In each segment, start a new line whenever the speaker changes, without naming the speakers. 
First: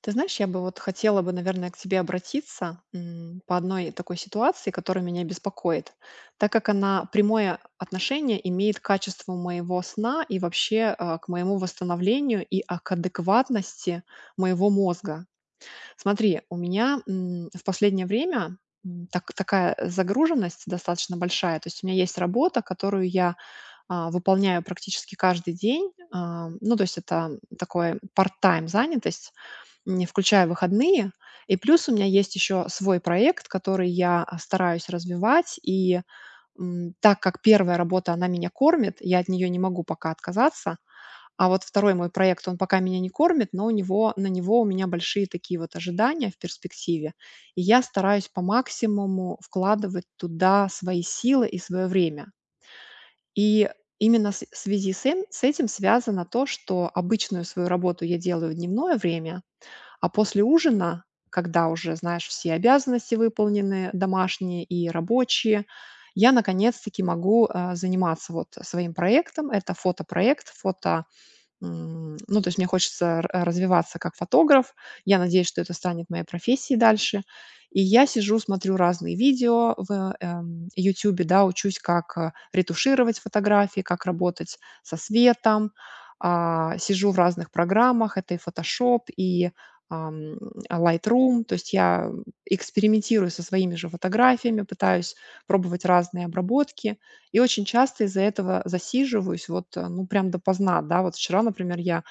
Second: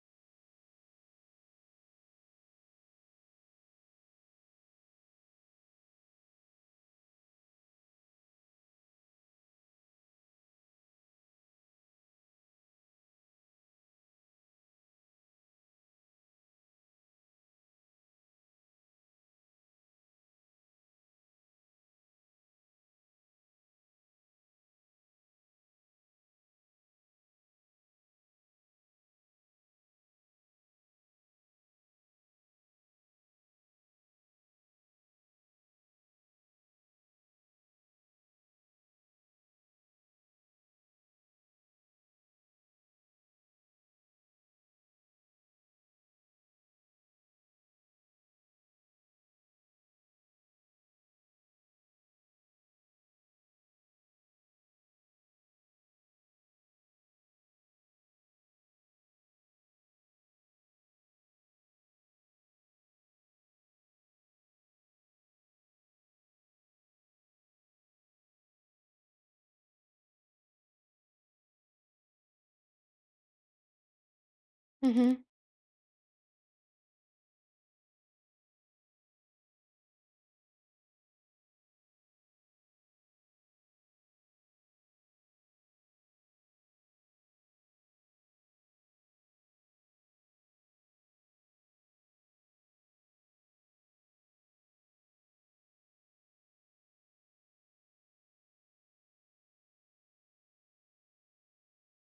Ты знаешь, я бы вот хотела бы, наверное, к тебе обратиться по одной такой ситуации, которая меня беспокоит, так как она прямое отношение имеет к качеству моего сна и вообще к моему восстановлению и к адекватности моего мозга. Смотри, у меня в последнее время такая загруженность достаточно большая. То есть у меня есть работа, которую я выполняю практически каждый день. Ну, то есть это такой парт-тайм занятость, не включая выходные. И плюс у меня есть еще свой проект, который я стараюсь развивать. И так как первая работа, она меня кормит, я от нее не могу пока отказаться. А вот второй мой проект, он пока меня не кормит, но у него на него у меня большие такие вот ожидания в перспективе. И я стараюсь по максимуму вкладывать туда свои силы и свое время. И именно с в связи с этим связано то, что обычную свою работу я делаю в дневное время, а после ужина, когда уже, знаешь, все обязанности выполнены, домашние и рабочие, я наконец-таки могу заниматься вот своим проектом. Это фотопроект, фото. Ну, то есть мне хочется р развиваться как фотограф.
Мгм.
Я надеюсь, что это станет моей профессией дальше. И я сижу, смотрю разные видео в "Ютюбе", да, учусь, как ретушировать фотографии, как работать со светом. А, сижу в разных программах. Это Photoshop, и, ам, "Лайтрум". То есть я экспериментирую со своими же фотографиями, пытаюсь пробовать разные обработки. И очень часто из-за этого засиживаюсь вот, ну, прям допоздна, да. Вот вчера, например, я,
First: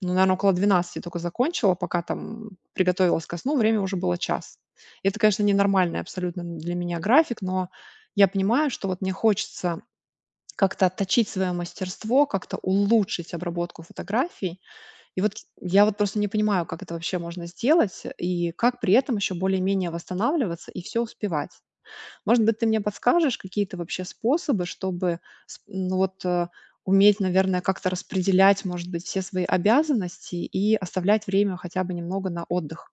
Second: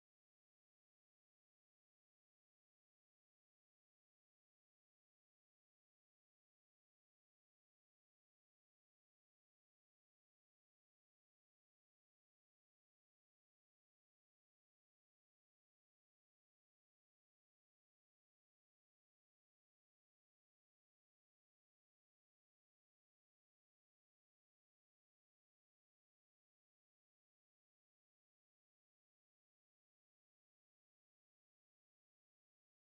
ну, наверно, около 12 только закончила, пока там приготовилась ко сну, время уже было час. Это, конечно, ненормальный абсолютно н для меня график, но я понимаю, что вот мне хочется как-то отточить свое мастерство, как-то улучшить обработку фотографий. И вот я вот просто не понимаю, как это вообще можно сделать и как при этом еще более-менее восстанавливаться и все успевать. Может быть, ты мне подскажешь какие-то вообще способы, чтобы сп ну вот, э, уметь, наверное, как-то распределять, может быть, все свои обязанности и оставлять время хотя бы немного на отдых?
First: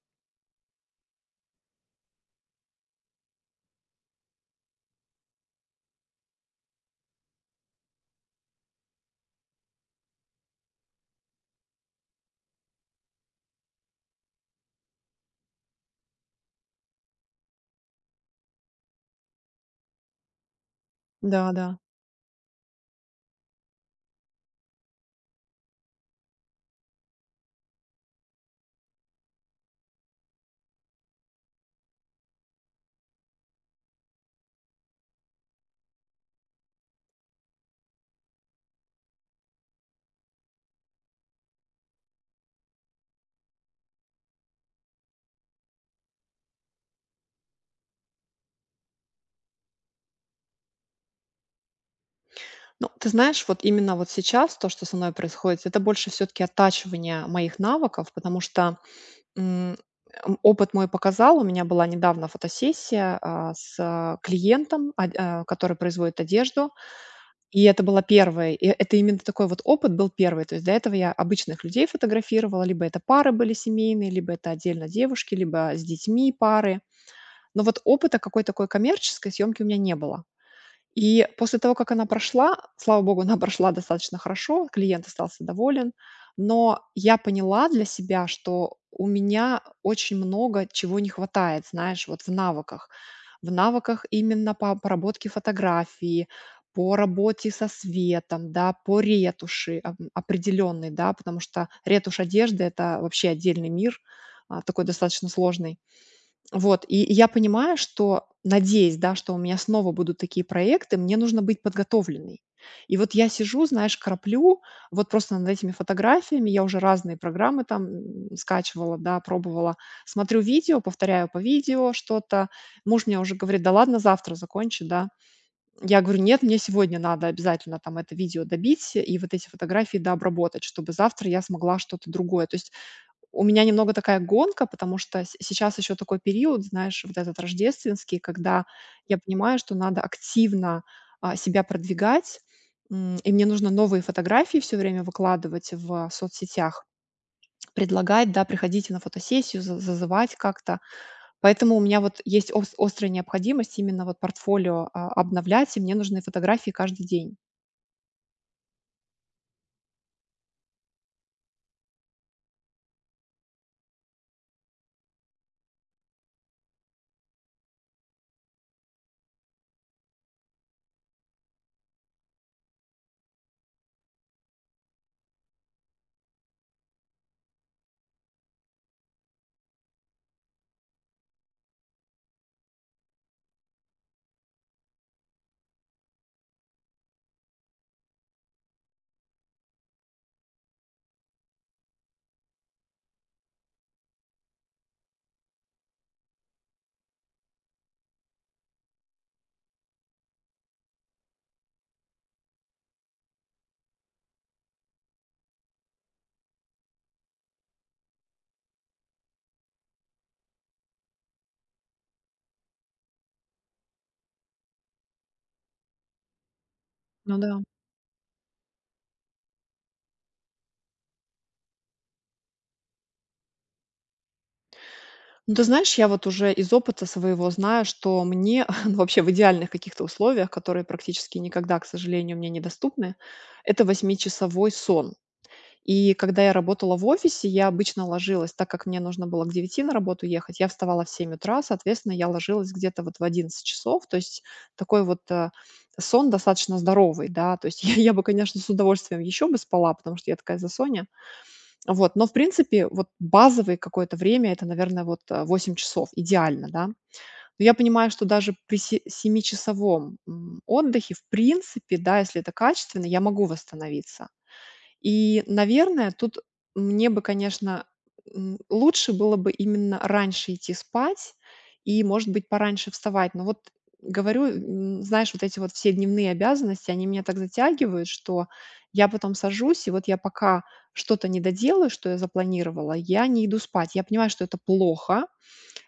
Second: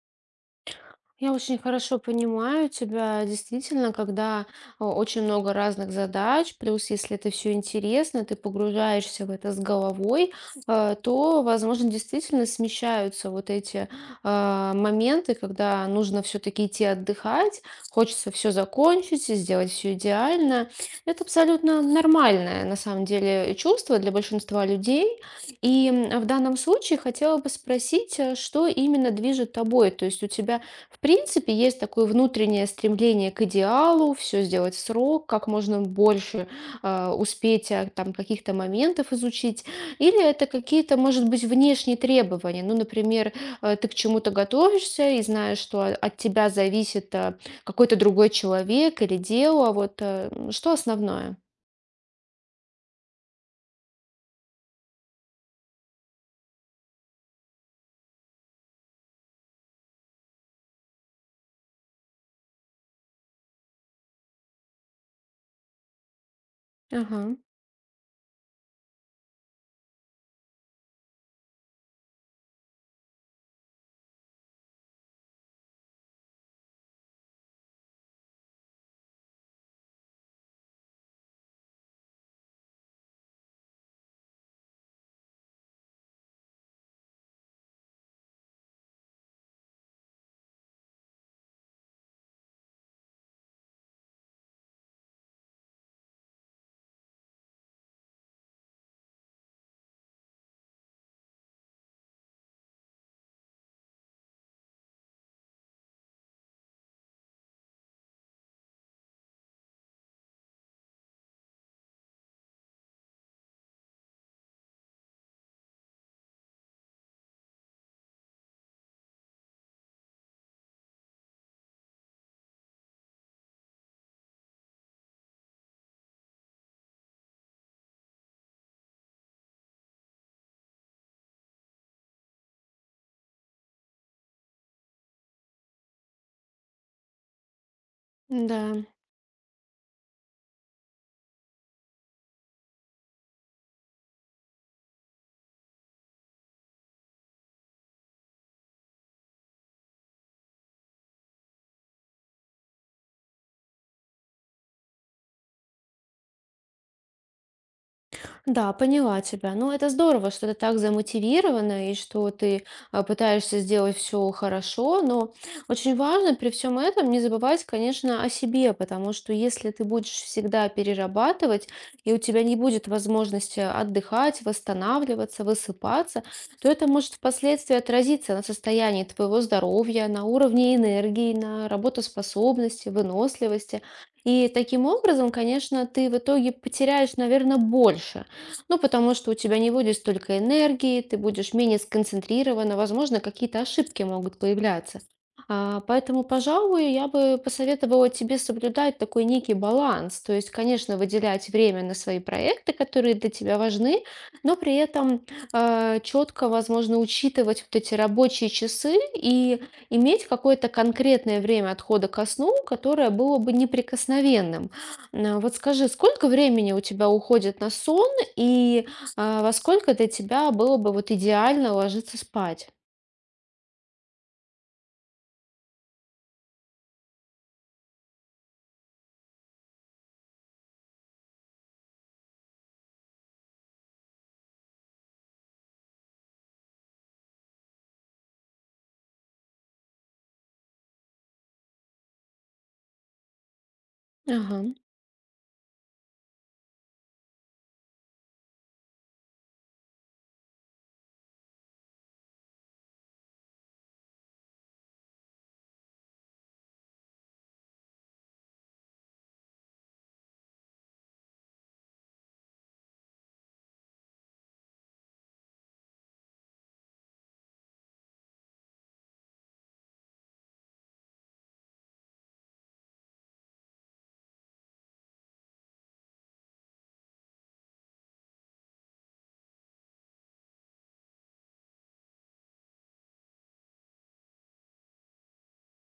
Я очень хорошо понимаю тебя, действительно, когда очень много разных задач, плюс если это все интересно, ты погружаешься в это с головой, то, возможно, действительно смещаются вот эти моменты, когда нужно все-таки идти отдыхать, хочется все закончить и сделать все идеально. Это
Да, да.
абсолютно нормальное, на самом деле, чувство для большинства людей. В данном случае хотела бы спросить, что именно движет тобой, то есть у тебя в принципе, есть такое внутреннее стремление к идеалу, все сделать в срок, как можно больше успеть там каких-то моментов изучить. Или это какие-то, может быть, внешние требования. Ну, например, ты к чему-то готовишься и знаешь, что от тебя зависит какой-то другой человек или дело. Вот что основное?
Ну, ты знаешь, вот именно вот сейчас то, что со мной происходит, это больше все таки оттачивание моих навыков, потому что, м, опыт мой показал, у меня была недавно фотосессия с клиентом, который производит одежду.
Ага,
И это именно такой вот опыт был первый. То есть до этого я обычных людей фотографировала, либо это пары были семейные, либо это отдельно девушки, либо с детьми пары. Но вот опыта какой-то такой коммерческой съемки у меня не было. И после того, как она прошла, слава богу, она прошла достаточно хорошо, клиент остался доволен, но я поняла для себя, что у меня очень много чего не хватает, знаешь, вот в навыках. В навыках именно по обработке фотографии, по работе со светом, да, по ретуши определенной, да, потому что ретушь одежды – это вообще отдельный мир, такой достаточно сложный. Вот, и я понимаю, что, надеюсь, да, что у меня снова будут такие проекты, мне нужно быть подготовленной. И вот я сижу, знаешь, краплю вот просто над этими фотографиями. Я уже разные программы там скачивала, да, пробовала. Смотрю видео, повторяю по видео что-то. Муж мне уже говорит, да ладно, завтра закончи, да. Я говорю, нет, мне сегодня надо обязательно там это видео добить и вот эти фотографии дообработать, чтобы завтра я смогла что-то другое. То есть у меня немного такая гонка, потому что с сейчас еще такой период, знаешь, вот этот рождественский, когда
да.
я понимаю, что надо активно, себя продвигать, и мне нужно новые фотографии все время выкладывать в соцсетях, предлагать, да, приходите на фотосессию, за зазывать как-то. Поэтому у меня вот есть ос острая необходимость именно вот портфолио, обновлять, и мне нужны фотографии каждый день.
Да, поняла тебя. Ну, это здорово, что ты так замотивирована и что ты пытаешься сделать все хорошо, но очень важно при всем этом не забывать, конечно, о себе, потому что если ты будешь всегда перерабатывать, и у тебя не будет возможности отдыхать, восстанавливаться, высыпаться, то это может впоследствии отразиться на состоянии твоего здоровья, на уровне энергии, на работоспособности, выносливости. И таким образом, конечно, ты в итоге потеряешь, наверное, больше. Ну, потому что у тебя не будет столько энергии, ты будешь менее сконцентрирована, возможно, какие-то ошибки могут появляться. Поэтому, пожалуй, я бы посоветовала тебе соблюдать такой некий баланс. То есть, конечно, выделять время на свои проекты, которые для тебя важны, но при этом четко, возможно, учитывать вот эти рабочие часы и иметь какое-то конкретное время отхода ко сну, которое было бы неприкосновенным. Вот скажи, сколько времени у тебя
Ну да.
уходит на сон? И, Во сколько для тебя было бы вот идеально ложиться спать?
Ну, ты знаешь, я вот уже из опыта своего знаю, что мне, ну, вообще в идеальных каких-то условиях, которые практически никогда, к сожалению, мне недоступны, это восьмичасовой сон. И когда я работала в офисе, я обычно ложилась, так как мне нужно было к 9 на работу ехать, я вставала в 7 утра, соответственно, я ложилась где-то вот в 11 часов, то есть
Ага,
такой вот сон достаточно здоровый, да, то есть я бы, конечно, с удовольствием еще бы спала, потому что я такая засоня, вот, но, в принципе, вот базовое какое-то время – это, наверное, вот, 8 часов идеально, да. Но я понимаю, что даже при се семичасовом, отдыхе, в принципе, да, если это качественно, я могу восстановиться. И, наверное, тут мне бы, конечно, лучше было бы именно раньше идти спать и, может быть, пораньше вставать. Но вот говорю, знаешь, вот эти вот все дневные обязанности, они меня так затягивают, что я потом сажусь, и вот я пока что-то не доделаю, что я запланировала, я не иду спать. Я понимаю, что это плохо,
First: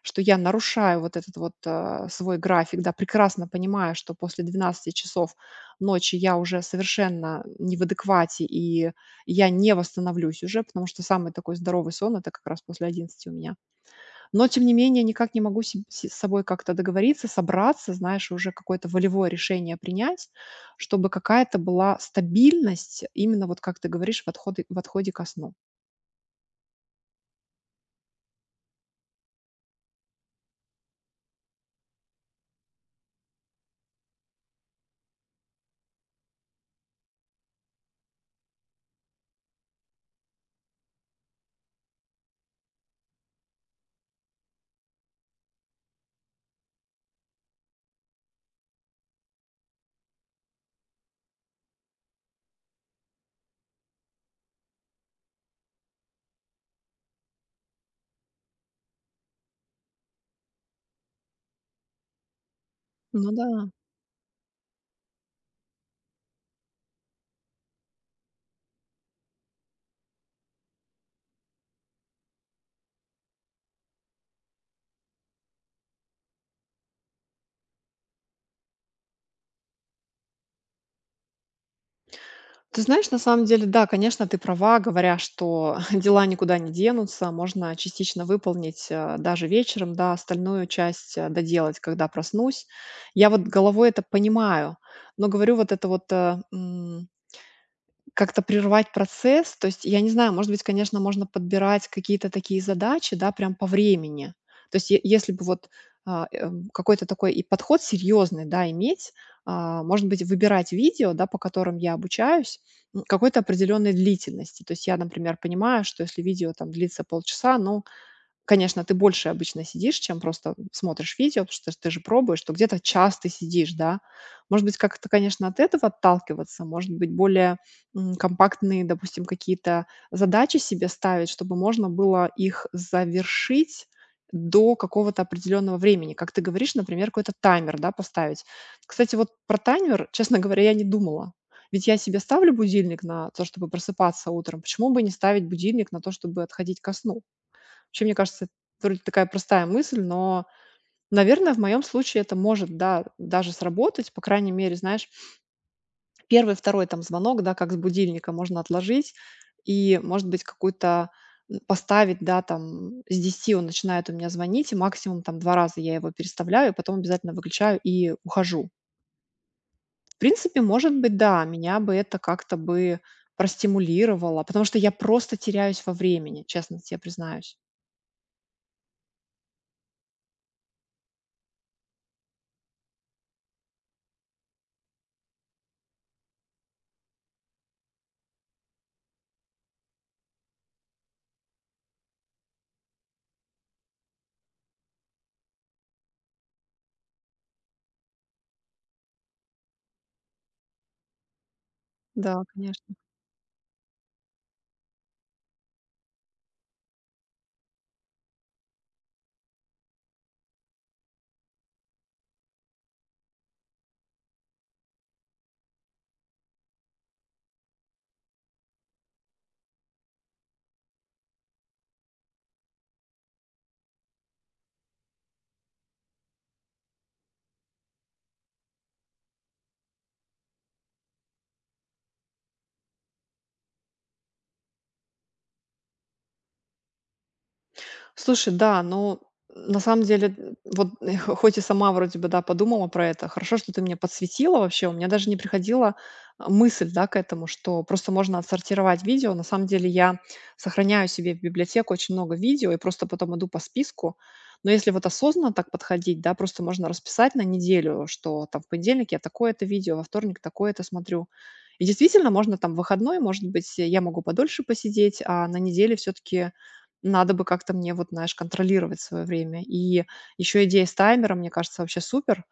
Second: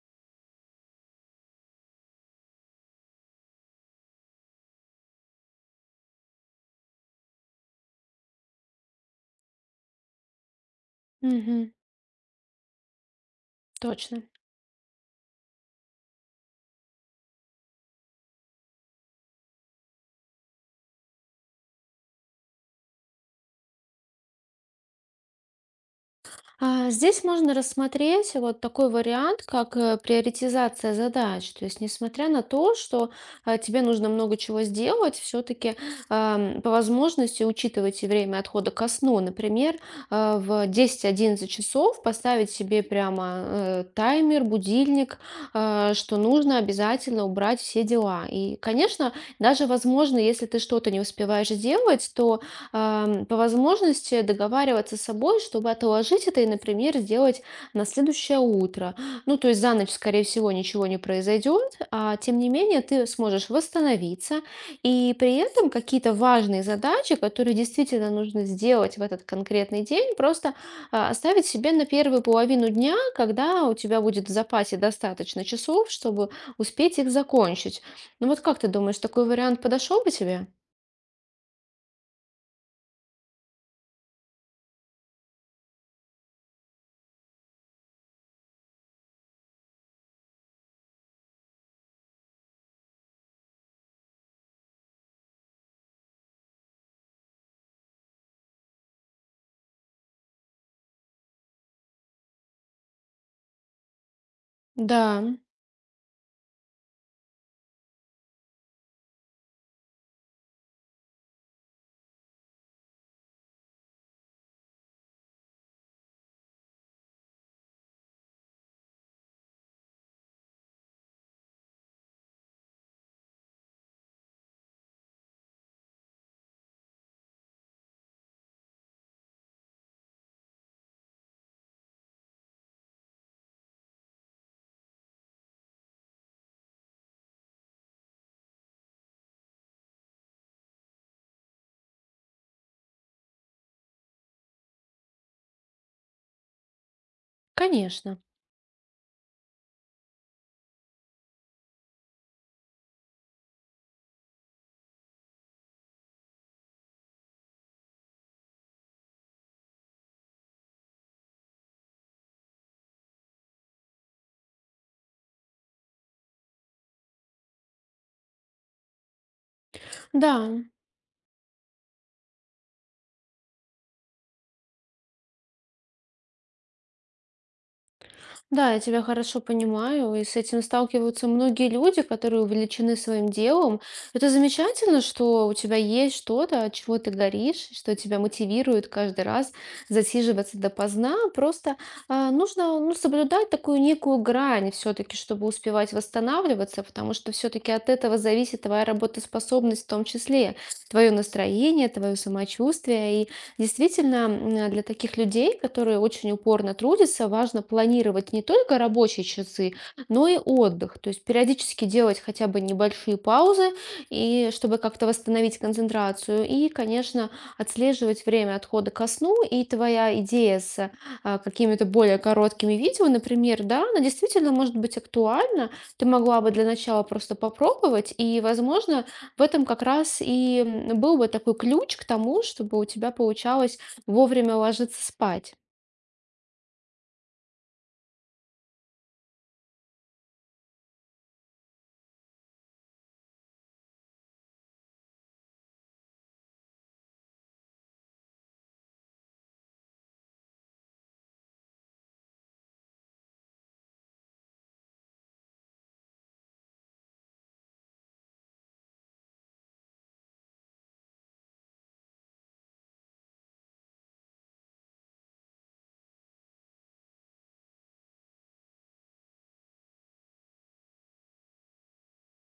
что я нарушаю вот этот вот свой график, да, прекрасно понимая, что после 12 часов ночи я уже совершенно не в адеквате, и я не восстановлюсь уже, потому что самый такой
мгм,
здоровый сон – это как раз после 11 у меня.
точно.
Но, тем не менее, никак не могу себ се с собой как-то договориться, собраться, знаешь, и уже какое-то волевое решение принять, чтобы какая-то была стабильность именно, вот как ты говоришь, в отходе ко сну.
Здесь можно рассмотреть вот такой вариант, как приоритизация задач. То есть, несмотря на то, что тебе нужно много чего сделать, все-таки по возможности учитывать и время отхода ко сну. Например, в десять-одиннадцать часов поставить себе прямо таймер, будильник, что нужно обязательно убрать все дела. И, конечно, даже возможно, если ты что-то не успеваешь сделать, то по возможности договариваться с собой, чтобы отложить это и, например, сделать на следующее утро. Ну, то есть за ночь, скорее всего, ничего не произойдет, а тем не менее ты
Ну да.
сможешь восстановиться, и при этом какие-то важные задачи, которые действительно нужно сделать в этот конкретный день, просто оставить себе на первую половину дня, когда у тебя будет в запасе достаточно часов, чтобы успеть их закончить. Ну вот как ты думаешь, такой вариант подошел бы тебе?
Ты знаешь, на самом деле, да, конечно, ты права, говоря, что дела никуда не денутся, можно частично выполнить даже вечером, да, остальную часть доделать, когда проснусь. Я вот головой это понимаю, но говорю, вот это вот как-то прервать процесс. То есть, я не знаю, может быть, конечно, можно подбирать какие-то такие задачи, да, прям по времени. То есть, е-
Да,
если бы вот а, эм, какой-то такой и подход серьезный, да, иметь, а, может быть, выбирать видео, да, по которым я обучаюсь, какой-то определенной длительности. То есть я, например, понимаю, что если видео там длится полчаса, ну, конечно, ты больше обычно сидишь, чем просто смотришь видео, потому что ты же пробуешь, что где-то час ты сидишь, да. Может быть, как-то, конечно, от этого отталкиваться, может быть, более компактные, допустим, какие-то задачи себе ставить, чтобы можно было их завершить до какого-то определенного времени. Как ты говоришь, например, какой-то таймер, да, поставить. Кстати, вот про таймер, честно говоря, я не думала. Ведь я себе ставлю будильник на то, чтобы просыпаться утром. Почему бы не ставить будильник на то, чтобы отходить ко сну? Вообще, мне
конечно.
кажется, это вроде такая простая мысль, но, наверное, в моем случае это может, да, даже сработать. По крайней мере, знаешь, первый, второй там звонок, да, как с будильника можно отложить и, может быть, какую-то поставить, да, там с 10 он начинает у меня звонить, и максимум там 2 раза я его переставляю, потом обязательно выключаю и ухожу. В
Да,
принципе, может быть, да, меня бы это как-то бы простимулировало, потому что я просто теряюсь во времени, честно тебе признаюсь.
да, я тебя хорошо понимаю, и с этим сталкиваются многие люди, которые увлечены своим делом. Это замечательно, что у тебя есть что-то, от чего ты горишь, что тебя мотивирует каждый раз засиживаться допоздна. Просто нужно, ну, соблюдать такую некую грань все-таки, чтобы успевать восстанавливаться, потому что все-таки от этого зависит твоя работоспособность в том числе, твое настроение, твое
Да, конечно.
самочувствие. И действительно, для таких людей, которые очень упорно трудятся, важно планировать не только рабочие часы, но и отдых. То есть периодически делать хотя бы небольшие паузы, и чтобы как-то восстановить концентрацию. И, конечно, отслеживать время отхода ко сну. И твоя идея с какими-то более короткими видео, например, да, она действительно может быть актуальна. Ты могла бы для начала просто попробовать, и, возможно, в этом как раз и был бы такой ключ к тому, чтобы у тебя получалось вовремя ложиться спать.
Слушай, да, но на самом деле, вот хоть и сама вроде бы, да, подумала про это, хорошо, что ты меня подсветила вообще, у меня даже не приходила мысль, да, к этому, что просто можно отсортировать видео. На самом деле я сохраняю себе в библиотеку очень много видео и просто потом иду по списку. Но если вот осознанно так подходить, да, просто можно расписать на неделю, что там в понедельник я такое-то видео, во вторник такое-то смотрю. И действительно, можно там в выходной, может быть, я могу подольше посидеть, а на неделе все-таки надо бы как-то мне, вот знаешь, контролировать свое время. И еще идея с таймером, мне кажется, вообще супер.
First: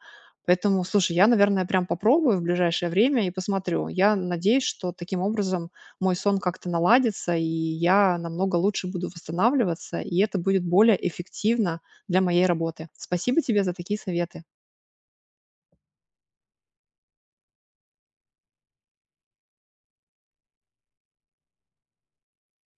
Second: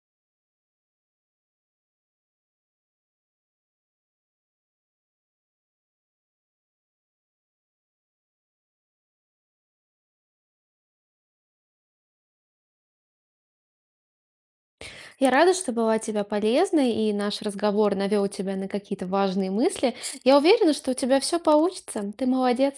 Поэтому, слушай, я, наверное, прям попробую в ближайшее время и посмотрю. Я надеюсь, что таким образом мой сон как-то наладится, и я намного лучше буду восстанавливаться, и это будет более эффективно для моей работы. Спасибо тебе за такие советы.
Я рада, что была тебе полезной, и наш разговор навел тебя на какие-то важные мысли. Я уверена, что у тебя все получится. Ты молодец.